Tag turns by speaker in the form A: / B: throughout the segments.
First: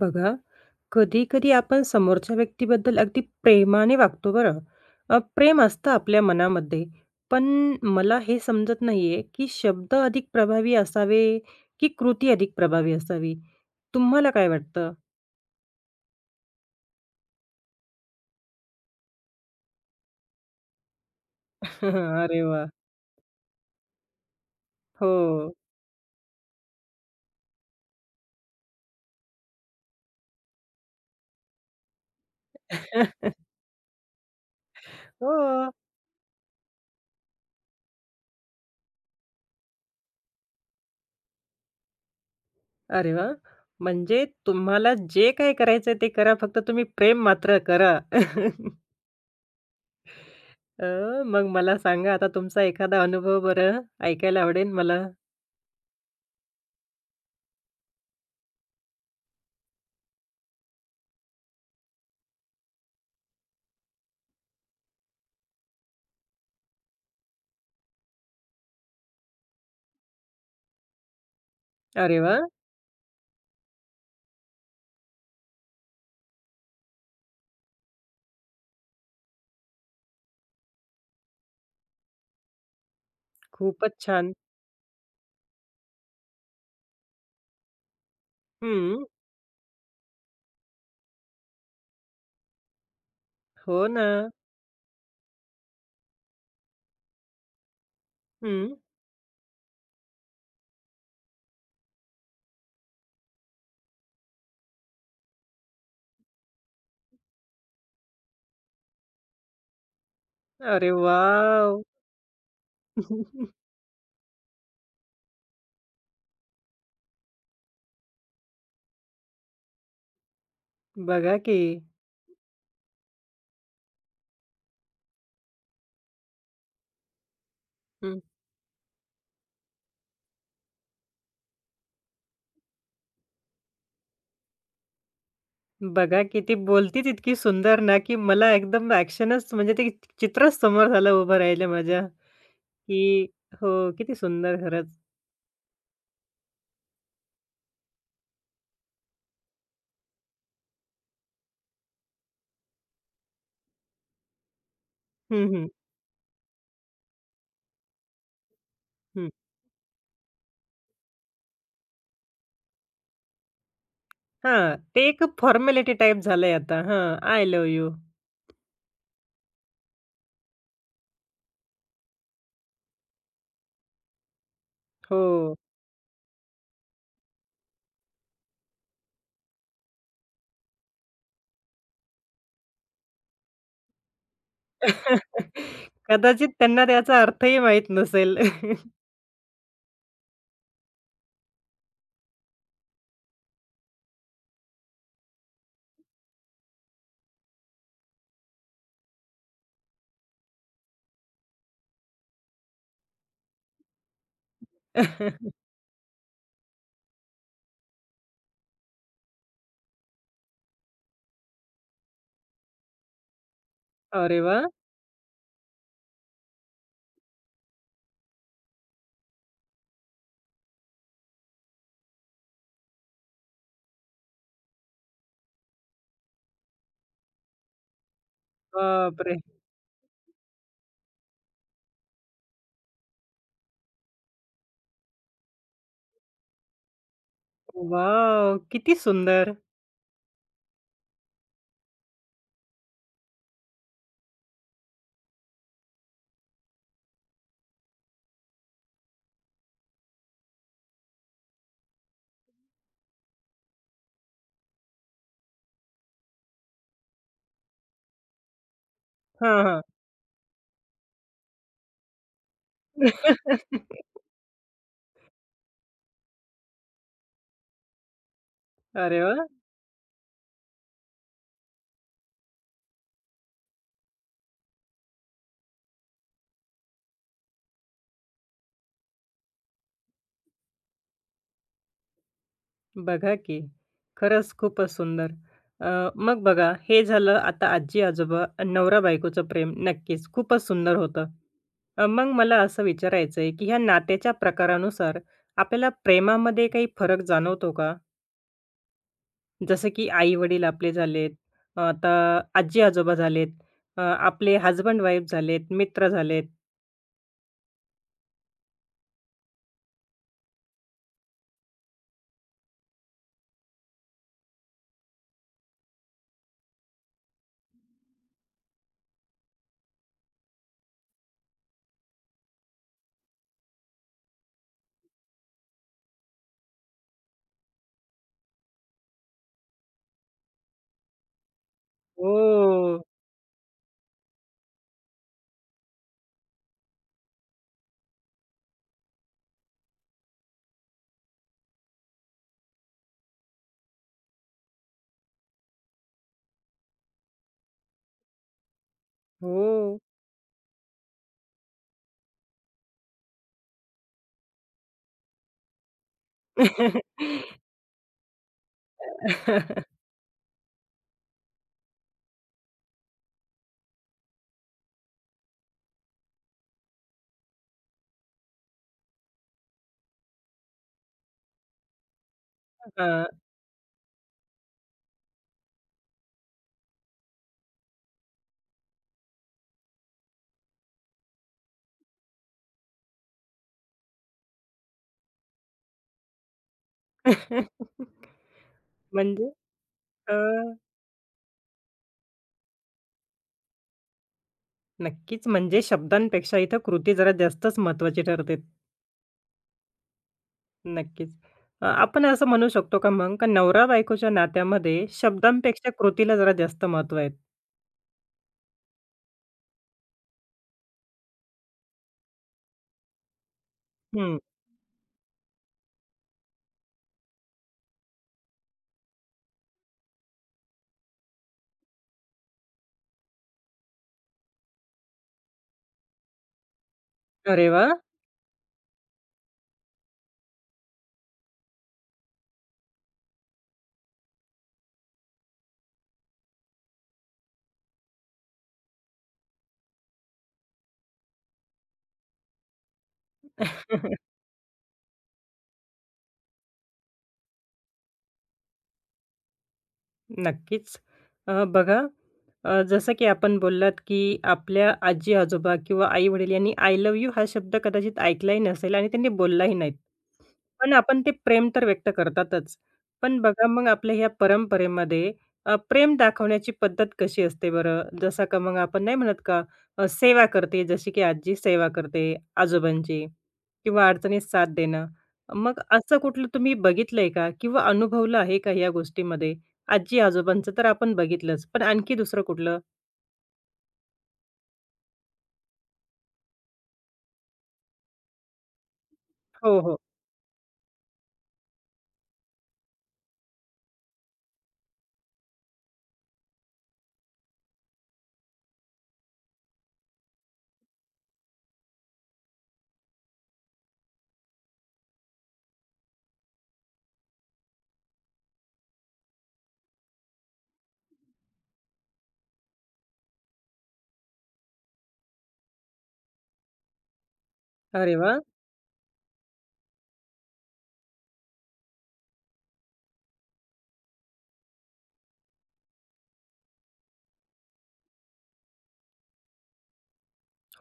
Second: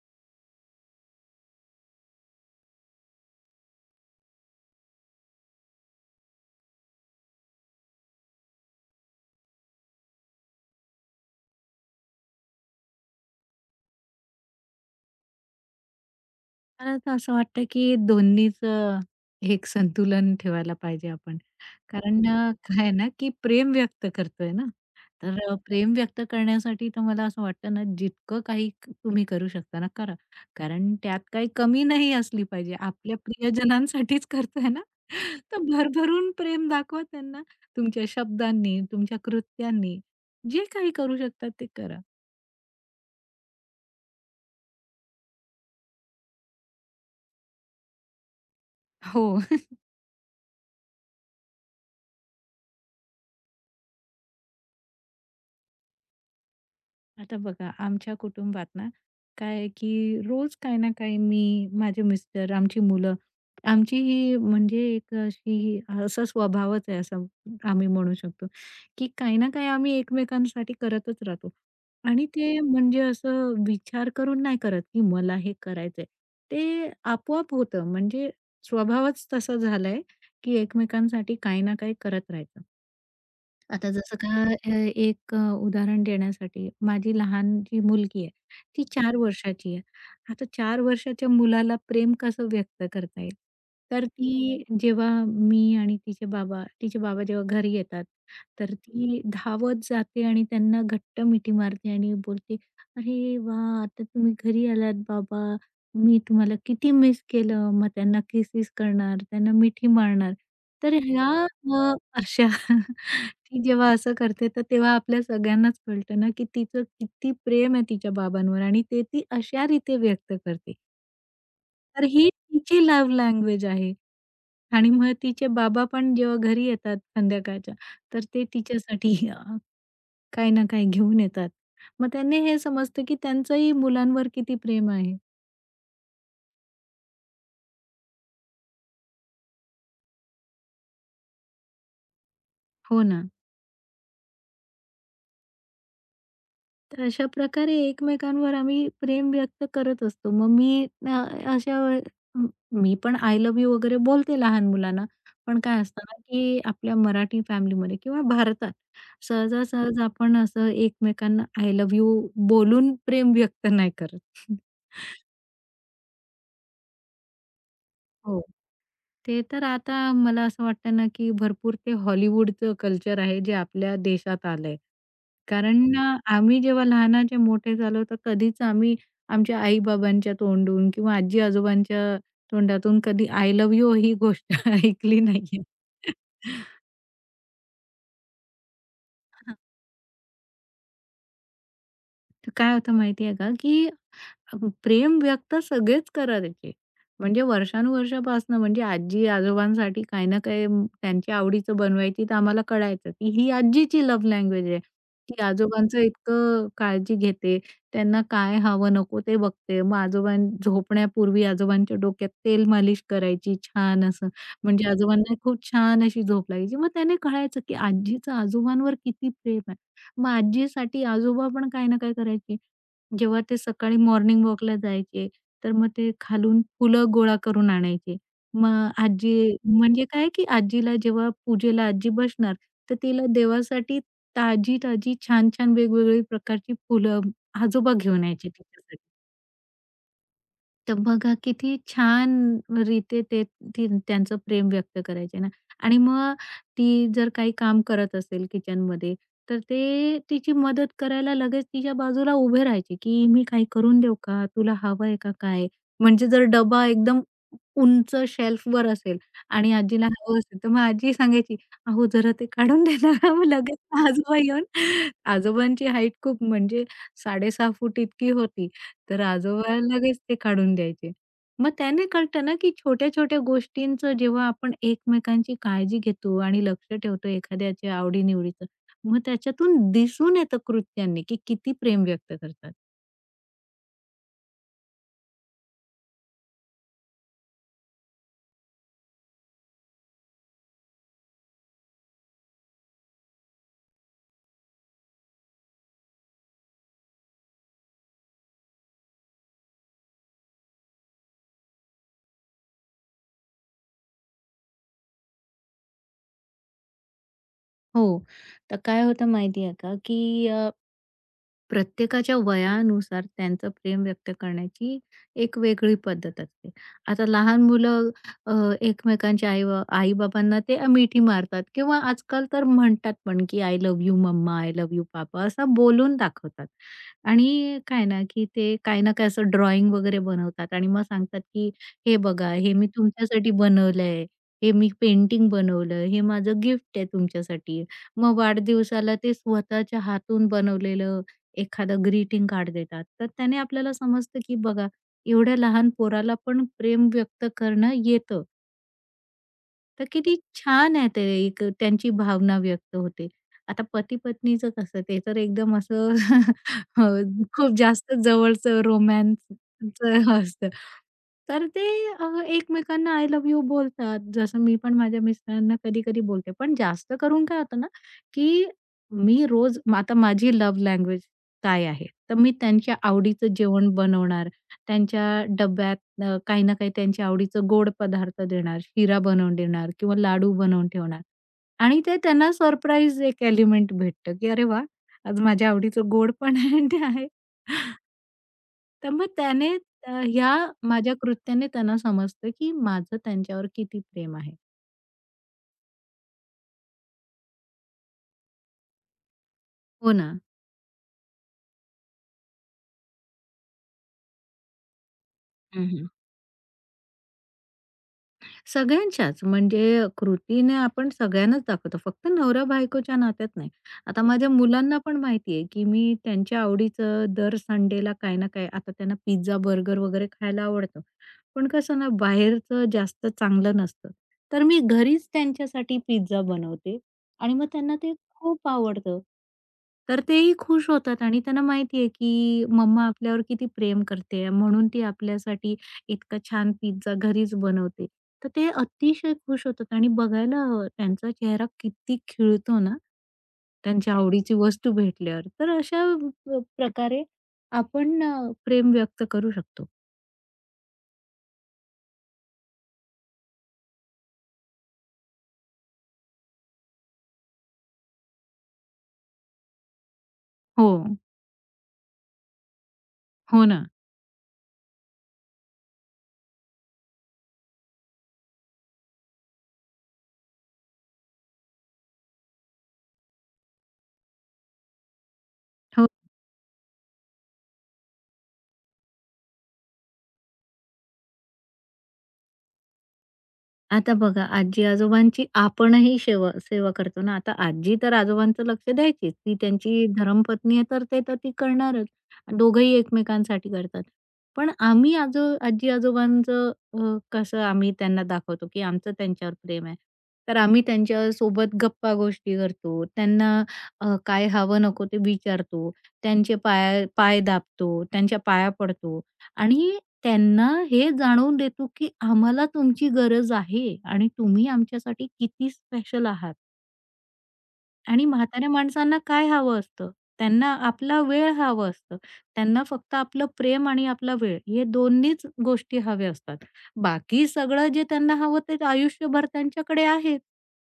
A: बघा, कधी-कधी आपण समोरच्या व्यक्तीबद्दल अगदी प्रेमाने वागतो बरं. प्रेम असतं आपल्या मनामध्ये. पण मला हे समजत नाहीये, की शब्द अधिक प्रभावी असावे, की कृती अधिक प्रभावी असावी? तुम्हाला काय वाटतं?
B: मला तर असं वाटतं की दोन्हीचं एक संतुलन ठेवायला पाहिजे आपण. कारण
A: अरे वा,
B: काय आहे ना की प्रेम व्यक्त करतोय ना,
A: हो.
B: तर प्रेम व्यक्त करण्यासाठी तर मला असं वाटतं ना जितकं काही तुम्ही करू शकता ना करा. कारण त्यात काही कमी नाही असली पाहिजे. आपल्या प्रियजनांसाठीच करतोय ना, तर
A: हो.
B: भरभरून प्रेम दाखवा त्यांना. तुमच्या शब्दांनी, तुमच्या कृत्यांनी जे काही करू शकतात ते करा.
A: अरे वा, म्हणजे तुम्हाला जे काही करायचंय ते करा, फक्त तुम्ही प्रेम मात्र करा.
B: हो.
A: अ, मग मला सांगा आता तुमचा एखादा अनुभव बरं, ऐकायला आवडेल मला.
B: आता बघा, आमच्या कुटुंबात ना, काय आहे की रोज काही ना काही मी, माझे मिस्टर, आमची मुलं, आमची ही म्हणजे एक असा स्वभावच आहे, असं आम्ही म्हणू शकतो, की काही ना काही आम्ही एकमेकांसाठी करतच राहतो.
A: अरे
B: आणि
A: वाह!
B: ते म्हणजे असं विचार करून नाही करत, की मला हे करायचंय. ते आपोआप होतं, म्हणजे स्वभावच तसा झालाय, की एकमेकांसाठी काही ना काही करत राहायचं. आता
A: खूपच
B: जसं का
A: छान.
B: एक उदाहरण देण्यासाठी माझी लहान जी मुलगी आहे, ती
A: हं.
B: 4 वर्षाची आहे. आता चार वर्षाच्या मुलाला प्रेम कसं व्यक्त करता येईल?
A: हो
B: तर
A: ना.
B: ती जेव्हा मी आणि तिचे बाबा जेव्हा घरी येतात, तर
A: हं.
B: ती धावत जाते आणि त्यांना घट्ट मिठी मारते आणि बोलते, "अरे वाह! आता तुम्ही घरी आलात बाबा, मी तुम्हाला किती मिस केलं." मग त्यांना किसेस करणार, त्यांना मिठी मारणार.
A: अरे
B: तर ह्या
A: वाव,
B: अ, अशा ती जेव्हा असं करते, तर तेव्हा आपल्या सगळ्यांनाच कळतं ना, की तिचं किती प्रेम आहे तिच्या बाबांवर आणि ते ती अशा रीते व्यक्त करते.
A: बघा की.
B: तर ही तिची लव्ह लँग्वेज आहे आणि मग तिचे बाबा पण जेव्हा घरी येतात संध्याकाळच्या, तर
A: हं.
B: ते तिच्यासाठी काही ना काही घेऊन येतात. मग त्यांनी हे समजतं, की त्यांचंही मुलांवर किती प्रेम आहे.
A: बघा की ती बोलतीच इतकी सुंदर ना, की मला एकदम ॲक्शनच म्हणजे ते चित्रच समोर झालं उभं राहिलं माझ्या,
B: हो ना.
A: की हो, किती सुंदर खरंच.
B: तर अशा प्रकारे एकमेकांवर आम्ही प्रेम व्यक्त करत असतो. मग मी अ, अशा वेळे मी पण आय लव्ह यू वगैरे बोलते लहान मुलांना.
A: हं,
B: पण
A: हं,
B: काय असतं ना, की आपल्या मराठी फॅमिलीमध्ये किंवा भारतात
A: हं.
B: सहजासहज आपण असं एकमेकांना आय लव्ह यू बोलून प्रेम व्यक्त नाही करत.
A: हां, ते एक फॉर्मॅलिटी टाइप झालंय आता. हां, आय लव्ह यू.
B: हो. ते तर आता मला असं वाटतं ना, की भरपूर ते हॉलिवूडचं कल्चर आहे जे आपल्या देशात आलंय.
A: हो.
B: कारण आम्ही जेव्हा लहानाचे मोठे झालो, तर कधीच आम्ही आमच्या आई-बाबांच्या तोंडून किंवा आजी-आजोबांच्या तोंडातून कधी "आय लव्ह यू" ही गोष्ट ऐकली नाहीये.
A: कदाचित त्यांना त्याचा अर्थही माहीत नसेल.
B: हां. तर काय होतं माहिती आहे का, की अ, प्रेम व्यक्त सगळेच करायचे. म्हणजे वर्षानुवर्षापासनं म्हणजे आजी-आजोबांसाठी काही ना काही त्यांच्या आवडीचं बनवायची तर आम्हाला कळायचं, की ही आजीची लव्ह लँग्वेज आहे. ती आजोबांचं इतकं काळजी घेते, त्यांना काय हवं नको ते बघते. मग झोपण्यापूर्वी आजोबांच्या डोक्यात तेल मालिश करायची छान असं.
A: अरे वाह!
B: म्हणजे आजोबांना खूप छान अशी झोप लागायची. मग त्याने कळायचं, की आजीचं आजोबांवर किती प्रेम आहे. मग आजीसाठी आजोबा पण काही ना काय करायचे. जेव्हा ते सकाळी मॉर्निंग वॉकला जायचे, तर मग ते खालून फुलं गोळा करून आणायचे. मग
A: बापरे!
B: आजी म्हणजे काय की आजीला जेव्हा पूजेला आजी बसणार, तर तिला देवासाठी ताजी-ताजी, छान-छान वेगवेगळी प्रकारची फुलं आजोबा घेऊन यायचे
A: वॉव! किती
B: तिच्यासाठी.
A: सुंदर.
B: तर बघा किती छान रीते ते ती त्यांचं प्रेम व्यक्त करायचे ना. आणि मग ती जर काही काम करत असेल किचनमध्ये, तर ते तिची मदत करायला लगेच तिच्या बाजूला उभे राहायचे, की मी काही करून देऊ का, तुला हवं आहे का काय. म्हणजे जर डबा एकदम उंच शेल्फवर असेल
A: हां,
B: आणि
A: हां.
B: आजीला हवं असेल, तर मग आजी सांगायची, अहो जरा ते काढून दे ना. मग लगेच आजोबा येऊन आजोबांची हाईट खूप म्हणजे 6.5 फूट इतकी होती.
A: अरे
B: तर
A: वा.
B: आजोबा लगेच ते काढून द्यायचे. मग त्याने कळतं ना, की छोट्या-छोट्या गोष्टींचं जेव्हा आपण एकमेकांची काळजी घेतो आणि लक्ष ठेवतो एखाद्याच्या आवडी-निवडीचं, मग त्याच्यातून दिसून येतं कृत्यांनी, की किती प्रेम व्यक्त करतात.
A: बघा की. खरंच खूपच सुंदर. मग बघा हे झालं आता आजी-आजोबा नवरा-बायकोचं प्रेम नक्कीच खूपच सुंदर होतं. मग मला असं विचारायचं आहे, की ह्या नात्याच्या प्रकारानुसार आपल्याला प्रेमामध्ये काही फरक जाणवतो का? जसं की आई-वडील आपले झालेत, आता आजी-आजोबा झालेत, आपले हसबंड वाईफ झालेत, मित्र झालेत.
B: हो. तर काय होतं माहिती का, की प्रत्येकाच्या वयानुसार त्यांचं प्रेम व्यक्त करण्याची एक वेगळी पद्धत असते. आता लहान मुलं अ, एकमेकांच्या आई-बाबांना ते मिठी मारतात किंवा आजकाल तर म्हणतात पण, की "I love you mamma, I love you papa" असं बोलून दाखवतात. आणि काय ना, की ते काही ना काही असं ड्रॉइंग वगैरे बनवतात आणि मग सांगतात, की "हे बघा, हे मी
A: हो,
B: तुमच्यासाठी बनवलंय. हे मी पेंटिंग बनवलं. हे माझं गिफ्ट आहे तुमच्यासाठी." मग वाढदिवसाला ते स्वतःच्या हातून बनवलेलं एखादं ग्रीटिंग कार्ड देतात. तर त्याने आपल्याला समजतं, की बघा एवढ्या लहान पोराला पण प्रेम व्यक्त करणं येतं.
A: हो.
B: तर किती छान आहे ते एक त्यांची भावना व्यक्त होते. आता पती-पत्नीचं कसं ते तर एकदम असं अ, खूप जास्त जवळचं रोमॅन्सचं असतं. तर ते एकमेकांना आय लव्ह यू बोलतात. जसं मी पण माझ्या मिस्टरांना कधी-कधी बोलते. पण जास्त करून काय होतं ना, की आता माझी लव्ह लँग्वेज काय आहे? तर मी त्यांच्या
A: हां.
B: आवडीचं जेवण बनवणार, त्यांच्या डब्या काही ना काही त्यांच्या आवडीचं गोड पदार्थ देणार, शिरा बनवून देणार किंवा लाडू बनवून ठेवणार. आणि ते त्यांना सरप्राईज एक एलिमेंट भेटतं, की "अरे वाह! आज माझ्या आवडीचं गोड पण आहे आणि ते आहे." तर मग
A: म्हणजे
B: त्याने अ,
A: अ,
B: ह्या माझ्या कृत्याने त्यांना समजतं, की माझं त्यांच्यावर किती प्रेम आहे.
A: नक्कीच म्हणजे शब्दांपेक्षा इथं कृती जरा जास्तच महत्त्वाची ठरते.
B: हो ना.
A: नक्कीच. आपण असं म्हणू शकतो का मग, का नवरा-बायकोच्या नात्यामध्ये शब्दांपेक्षा कृतीला जरा जास्त महत्त्व आहे?
B: सगळ्यांच्याच म्हणजे कृतीने आपण सगळ्यांनाच दाखवतो. फक्त नवरा-बायकोच्या नात्यात नाही. आता
A: हं.
B: माझ्या मुलांना पण माहिती आहे, की मी त्यांच्या आवडीचं दर संडेला काही ना काही आता त्यांना पिझ्झा, बर्गर वगैरे खायला आवडतं. पण कसं ना बाहेरचं जास्त चांगलं नसतं. तर मी घरीच त्यांच्यासाठी पिझ्झा बनवते आणि मग
A: अरे वाह!
B: त्यांना ते खूप आवडतं. तर तेही खुश होतात आणि त्यांना माहिती आहे, की मम्मा आपल्यावर किती प्रेम करते म्हणून ती आपल्यासाठी इतका छान पिझ्झा घरीच बनवते. तर ते अतिशय खुश होतात आणि बघायला हवं त्यांचा चेहरा किती खिळतो ना, त्यांच्या आवडीची वस्तू भेटल्यावर. तर अशा प्रकारे आपण प्रेम व्यक्त करू शकतो.
A: नक्कीच. बघा, जसं की आपण बोललात, की आपल्या आजी-आजोबा किंवा आई-वडील यांनी "आय लव्ह यू" हा शब्द कदाचित ऐकलाही नसेल आणि त्यांनी बोललाही नाहीत.
B: हो,
A: पण आपण ते प्रेम तर व्यक्त करतातच. पण
B: हो
A: बघा
B: ना.
A: मग आपल्या ह्या परंपरेमध्ये प्रेम दाखवण्याची पद्धत कशी असते बरं? जसं का मग आपण नाही म्हणत का सेवा करते, जशी की आजी सेवा करते आजोबांची किंवा अडचणीत साथ देणं. मग
B: हो.
A: असं कुठलं तुम्ही बघितलंय का किंवा अनुभवलं आहे का या गोष्टीमध्ये? आजी-आजोबांचं तर आपण बघितलंच, पण आणखी दुसरं कुठलं?
B: आता बघा, आजी-आजोबांची आपणही सेवा करतो ना. आता आजी तर आजोबांचं लक्ष द्यायचीच. ती
A: हो, हो.
B: त्यांची धर्मपत्नी आहे, तर ते तर ती करणारच. दोघंही एकमेकांसाठी करतात. पण आम्ही आजी-आजोबांचं कसं आम्ही त्यांना दाखवतो, की आमचं त्यांच्यावर प्रेम आहे. तर आम्ही त्यांच्यासोबत गप्पा-गोष्टी करतो. त्यांना काय हवं नको ते विचारतो. त्यांचे पाय पाय दाबतो, त्यांच्या पाया पडतो आणि त्यांना हे जाणवून देतो, की आम्हाला तुमची गरज आहे आणि तुम्ही आमच्यासाठी किती स्पेशल आहात.
A: अरे
B: आणि
A: वाह!
B: म्हाताऱ्या माणसांना काय हवं असतं? त्यांना आपला वेळ हवं असतं. त्यांना फक्त आपलं प्रेम आणि आपला वेळ हे दोन्हीच गोष्टी हव्या असतात. बाकी सगळं जे त्यांना हवं ते आयुष्यभर त्यांच्याकडे आहे.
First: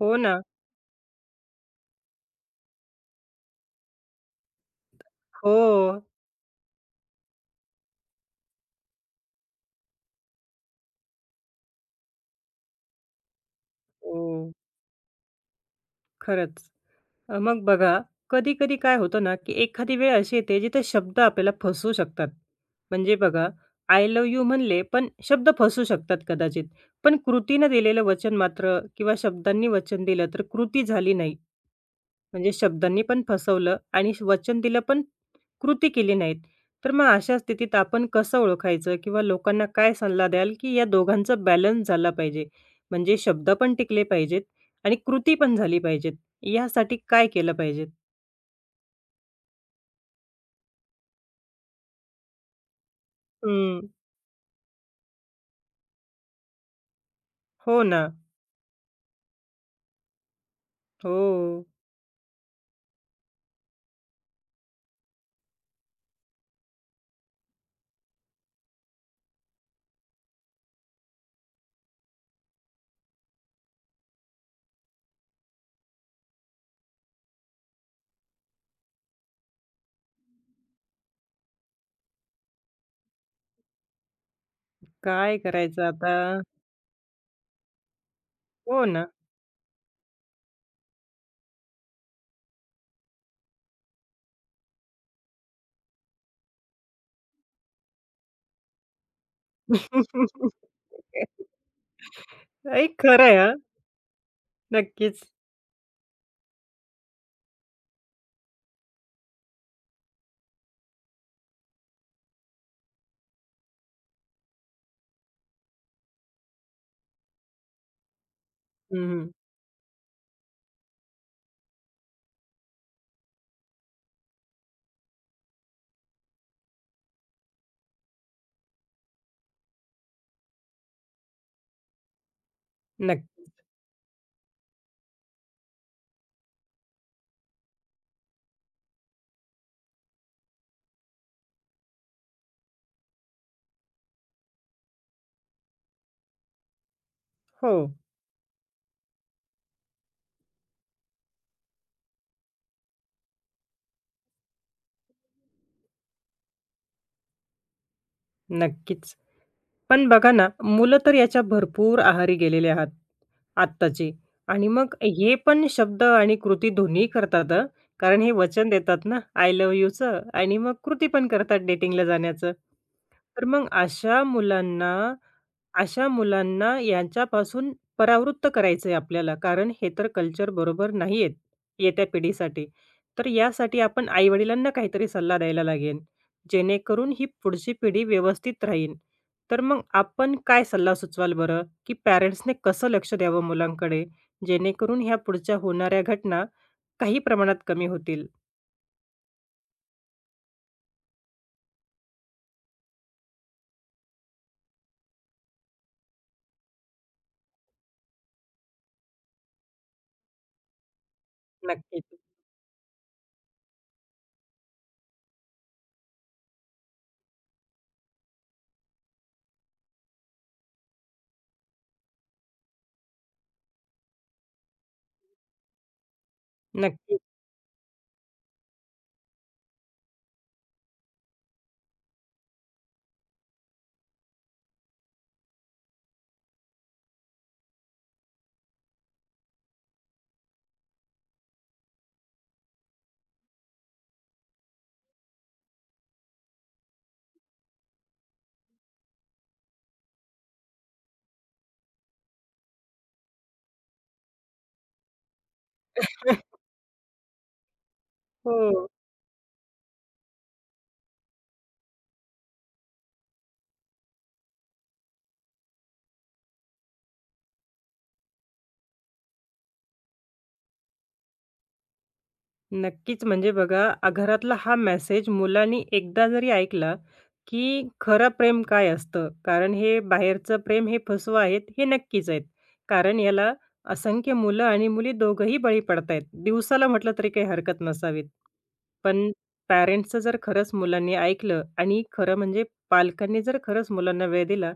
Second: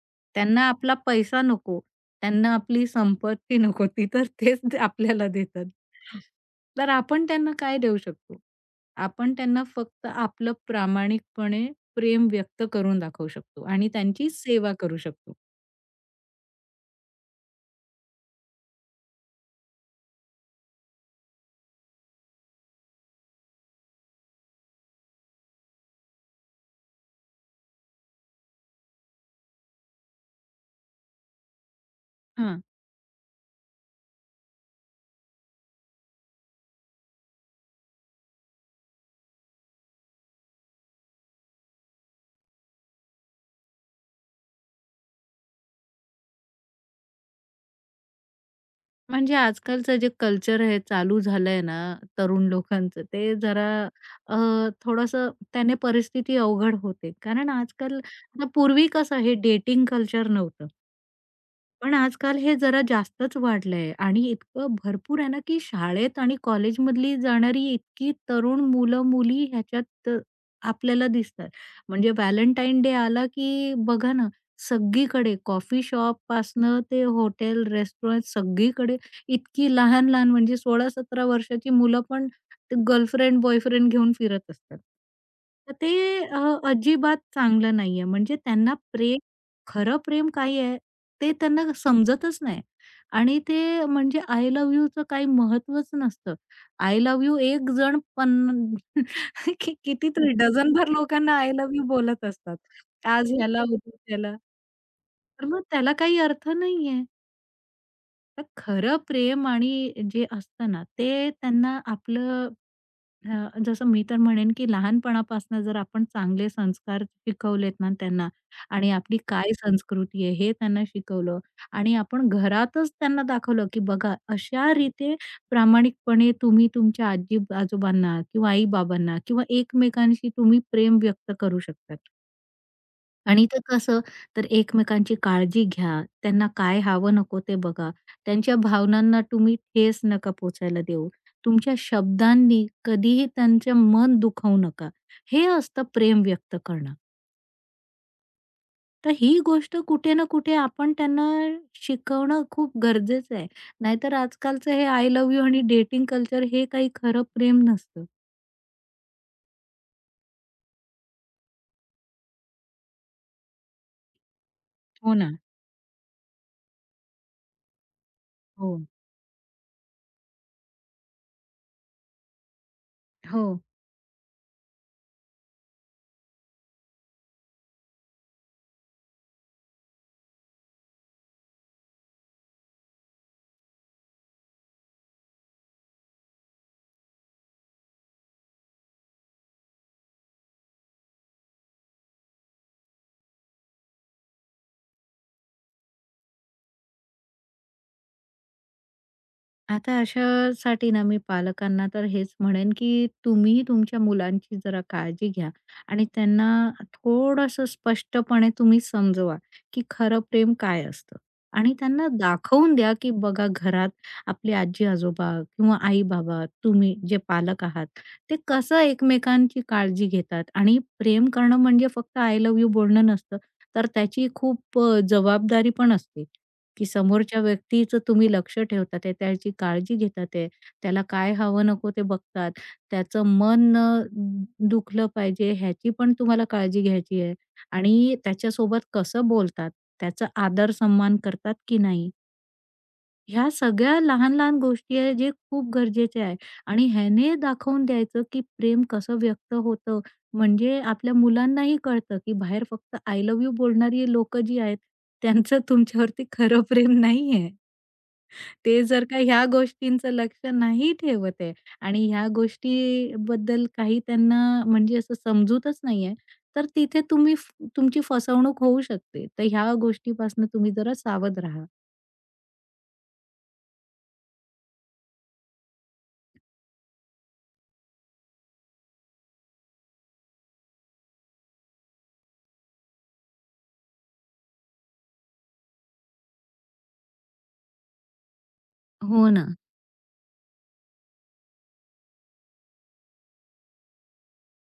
A: हो ना.
B: त्यांना आपला पैसा नको, त्यांना आपली संपत्ती नको. ती तर तेच ते आपल्याला
A: हो.
B: देतात. तर आपण त्यांना काय देऊ शकतो? आपण त्यांना फक्त आपलं प्रामाणिकपणे प्रेम व्यक्त करून दाखवू शकतो आणि त्यांची
A: हो.
B: सेवा करू शकतो.
A: खरंच. मग बघा, कधी-कधी काय होतं ना, की एखादी वेळ अशी येते जिथे शब्द आपल्याला फसवू शकतात. म्हणजे बघा, आय लव्ह यू म्हणले, पण शब्द फसवू शकतात कदाचित. पण कृतीनं दिलेलं वचन मात्र किंवा शब्दांनी वचन दिलं तर कृती झाली नाही. म्हणजे शब्दांनी पण फसवलं आणि वचन दिलं पण कृती केली नाहीत. तर मग अशा स्थितीत आपण कसं ओळखायचं किंवा लोकांना काय सल्ला द्याल, की या दोघांचा बॅलन्स झाला पाहिजे? म्हणजे शब्द पण टिकले पाहिजेत आणि कृती पण झाली पाहिजेत. यासाठी काय केलं पाहिजे?
B: म्हणजे आजकालचं जे कल्चर आहे चालू झालंय ना तरुण लोकांचं, ते जरा
A: हं.
B: अ, थोडंसं त्याने परिस्थिती अवघड होते. कारण
A: हो
B: आजकाल
A: ना.
B: आता पूर्वी कसं हे डेटिंग कल्चर नव्हतं.
A: हो.
B: पण आजकाल हे जरा जास्तच वाढलंय आणि इतकं भरपूर आहे ना, की शाळेत आणि कॉलेजमधली जाणारी इतकी तरुण मुलं-मुली ह्याच्यात आपल्याला दिसतात. म्हणजे व्हॅलेंटाईन डे आला, की बघा ना, सगळीकडे कॉफी शॉपपासनं ते हॉटेल, रेस्टॉरंट सगळीकडे इतकी लहान-लहान म्हणजे 16-17 वर्षाची मुलं पण गर्लफ्रेंड, बॉयफ्रेंड घेऊन फिरत असतात.
A: काय
B: तर
A: करायचं
B: ते
A: आता?
B: अजिबात चांगलं नाहीये. म्हणजे त्यांना
A: हो ना.
B: प्रेम खरं प्रेम काय आहे ते त्यांना समजतच नाही आणि ते म्हणजे आय लव्ह यूचं काही महत्त्वच नसतं. आय लव्ह यू एक जण पण कितीतरी डझनभर लोकांना आय लव्ह यू बोलत असतात.
A: नाही, खरं
B: आज
A: आहे.
B: ह्याला, उद्या त्याला.
A: नक्कीच.
B: तर मग त्याला काही अर्थ नाहीये. तर खरं प्रेम आणि जे असतं ना, ते त्यांना आपलं जसं मी तर म्हणेन, की लहानपणापासून जर आपण चांगले संस्कार शिकवलेत ना त्यांना आणि आपली
A: हं,
B: काय संस्कृती आहे हे त्यांना शिकवलं आणि आपण घरातच त्यांना दाखवलं, की बघा अशा रीते प्रामाणिकपणे तुम्ही तुमच्या आजी-आजोबांना किंवा आई-बाबांना किंवा एकमेकांशी तुम्ही प्रेम व्यक्त करू शकता. आणि
A: नक्कीच.
B: ते कसं तर एकमेकांची काळजी घ्या, त्यांना काय हवं नको ते बघा. त्यांच्या भावनांना तुम्ही ठेस नका पोचायला देऊ. तुमच्या शब्दांनी कधीही त्यांचं मन दुखवू नका. हे असतं प्रेम व्यक्त करणं.
A: हो.
B: तर ही गोष्ट कुठे ना कुठे आपण त्यांना शिकवणं खूप गरजेचं आहे. नाहीतर आजकालचं हे आय लव्ह यू आणि डेटिंग कल्चर हे काही खरं प्रेम नसतं.
A: नक्कीच. पण बघा ना, मुलं तर याच्या भरपूर आहारी गेलेले आहात, आत्ताची. आणि मग
B: हो ना.
A: हे पण शब्द आणि कृती दोन्ही करतात हं. कारण हे वचन
B: हो.
A: देतात ना, आय लव्ह यूचं आणि मग कृती पण करतात डेटिंगला जाण्याचं.
B: हो.
A: तर मग अशा मुलांना यांच्यापासून परावृत्त करायचं आहे आपल्याला, कारण हे तर कल्चर बरोबर नाही आहेत, येत्या पिढीसाठी. तर यासाठी आपण आई-वडिलांना काहीतरी सल्ला द्यायला लागेल, जेणेकरून ही पुढची पिढी व्यवस्थित राहील. तर मग आपण काय सल्ला सुचवाल बरं, की पॅरेंट्सने कसं लक्ष द्यावं मुलांकडे, जेणेकरून ह्या पुढच्या होणाऱ्या घटना काही प्रमाणात कमी होतील?
B: आता अशासाठी ना मी पालकांना तर हेच म्हणेन, की तुम्ही तुमच्या मुलांची जरा काळजी घ्या आणि त्यांना थोडंसं स्पष्टपणे तुम्ही समजवा, की खरं प्रेम काय असतं आणि
A: नक्कीच,
B: त्यांना दाखवून द्या, की बघा घरात आपले आजी-आजोबा किंवा आई-बाबा, तुम्ही जे पालक आहात, ते कसं एकमेकांची काळजी घेतात आणि प्रेम करणं म्हणजे फक्त आय लव्ह यू बोलणं नसतं, तर त्याची खूप जबाबदारी पण असते. की
A: नक्कीच.
B: समोरच्या व्यक्तीचं तुम्ही लक्ष ठेवतात आहे, त्याची काळजी घेतात आहे, त्याला काय हवं नको ते बघतात, त्याचं मन न दुखलं पाहिजे ह्याची पण तुम्हाला काळजी घ्यायची आहे आणि त्याच्यासोबत कसं बोलतात, त्याचा आदर सन्मान करतात की नाही, ह्या सगळ्या लहान-लहान गोष्टी आहे जे खूप गरजेचे आहे आणि ह्याने दाखवून द्यायचं की प्रेम कसं व्यक्त होतं. म्हणजे आपल्या मुलांनाही कळतं की बाहेर फक्त आय लव्ह यू बोलणारी लोकं जी आहेत, त्यांचं तुमच्यावरती खरं प्रेम नाही. ते
A: हो.
B: जर का ह्या गोष्टींचं लक्ष नाही ठेवत आहे आणि ह्या गोष्टीबद्दल काही त्यांना म्हणजे असं समजूतच नाहीये, तर तिथे तुम्ही तुमची फसवणूक होऊ शकते. तर ह्या गोष्टीपासून तुम्ही जरा सावध राहा.
A: नक्कीच. म्हणजे बघा आ, घरातला हा मेसेज मुलांनी एकदा जरी ऐकला, की खरं प्रेम काय असतं? कारण हे बाहेरचं प्रेम हे फसवं आहेत, हे नक्कीच आहेत. कारण याला असंख्य मुलं आणि मुली दोघंही बळी पडतायत. दिवसाला म्हटलं तरी काही हरकत नसावीत.
B: हो
A: पण
B: ना.
A: पॅरेंट्सचं जर खरंच मुलांनी ऐकलं आणि खरं म्हणजे पालकांनी जर खरंच मुलांना वेळ दिला,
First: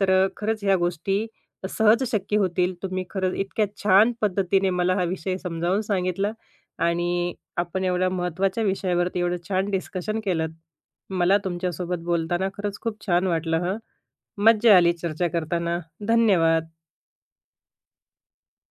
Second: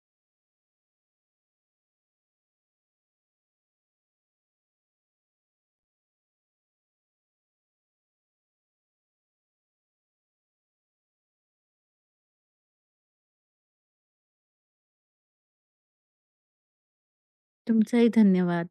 A: तर खरंच ह्या गोष्टी सहज शक्य होतील. तुम्ही खरंच इतक्या छान पद्धतीने मला हा विषय समजावून सांगितला आणि आपण एवढ्या महत्त्वाच्या विषयावरती एवढं छान डिस्कशन केलंत. मला तुमच्यासोबत बोलताना खरंच खूप छान वाटलं हं. मज्जा आली चर्चा करताना. धन्यवाद.
B: तुमचाही धन्यवाद.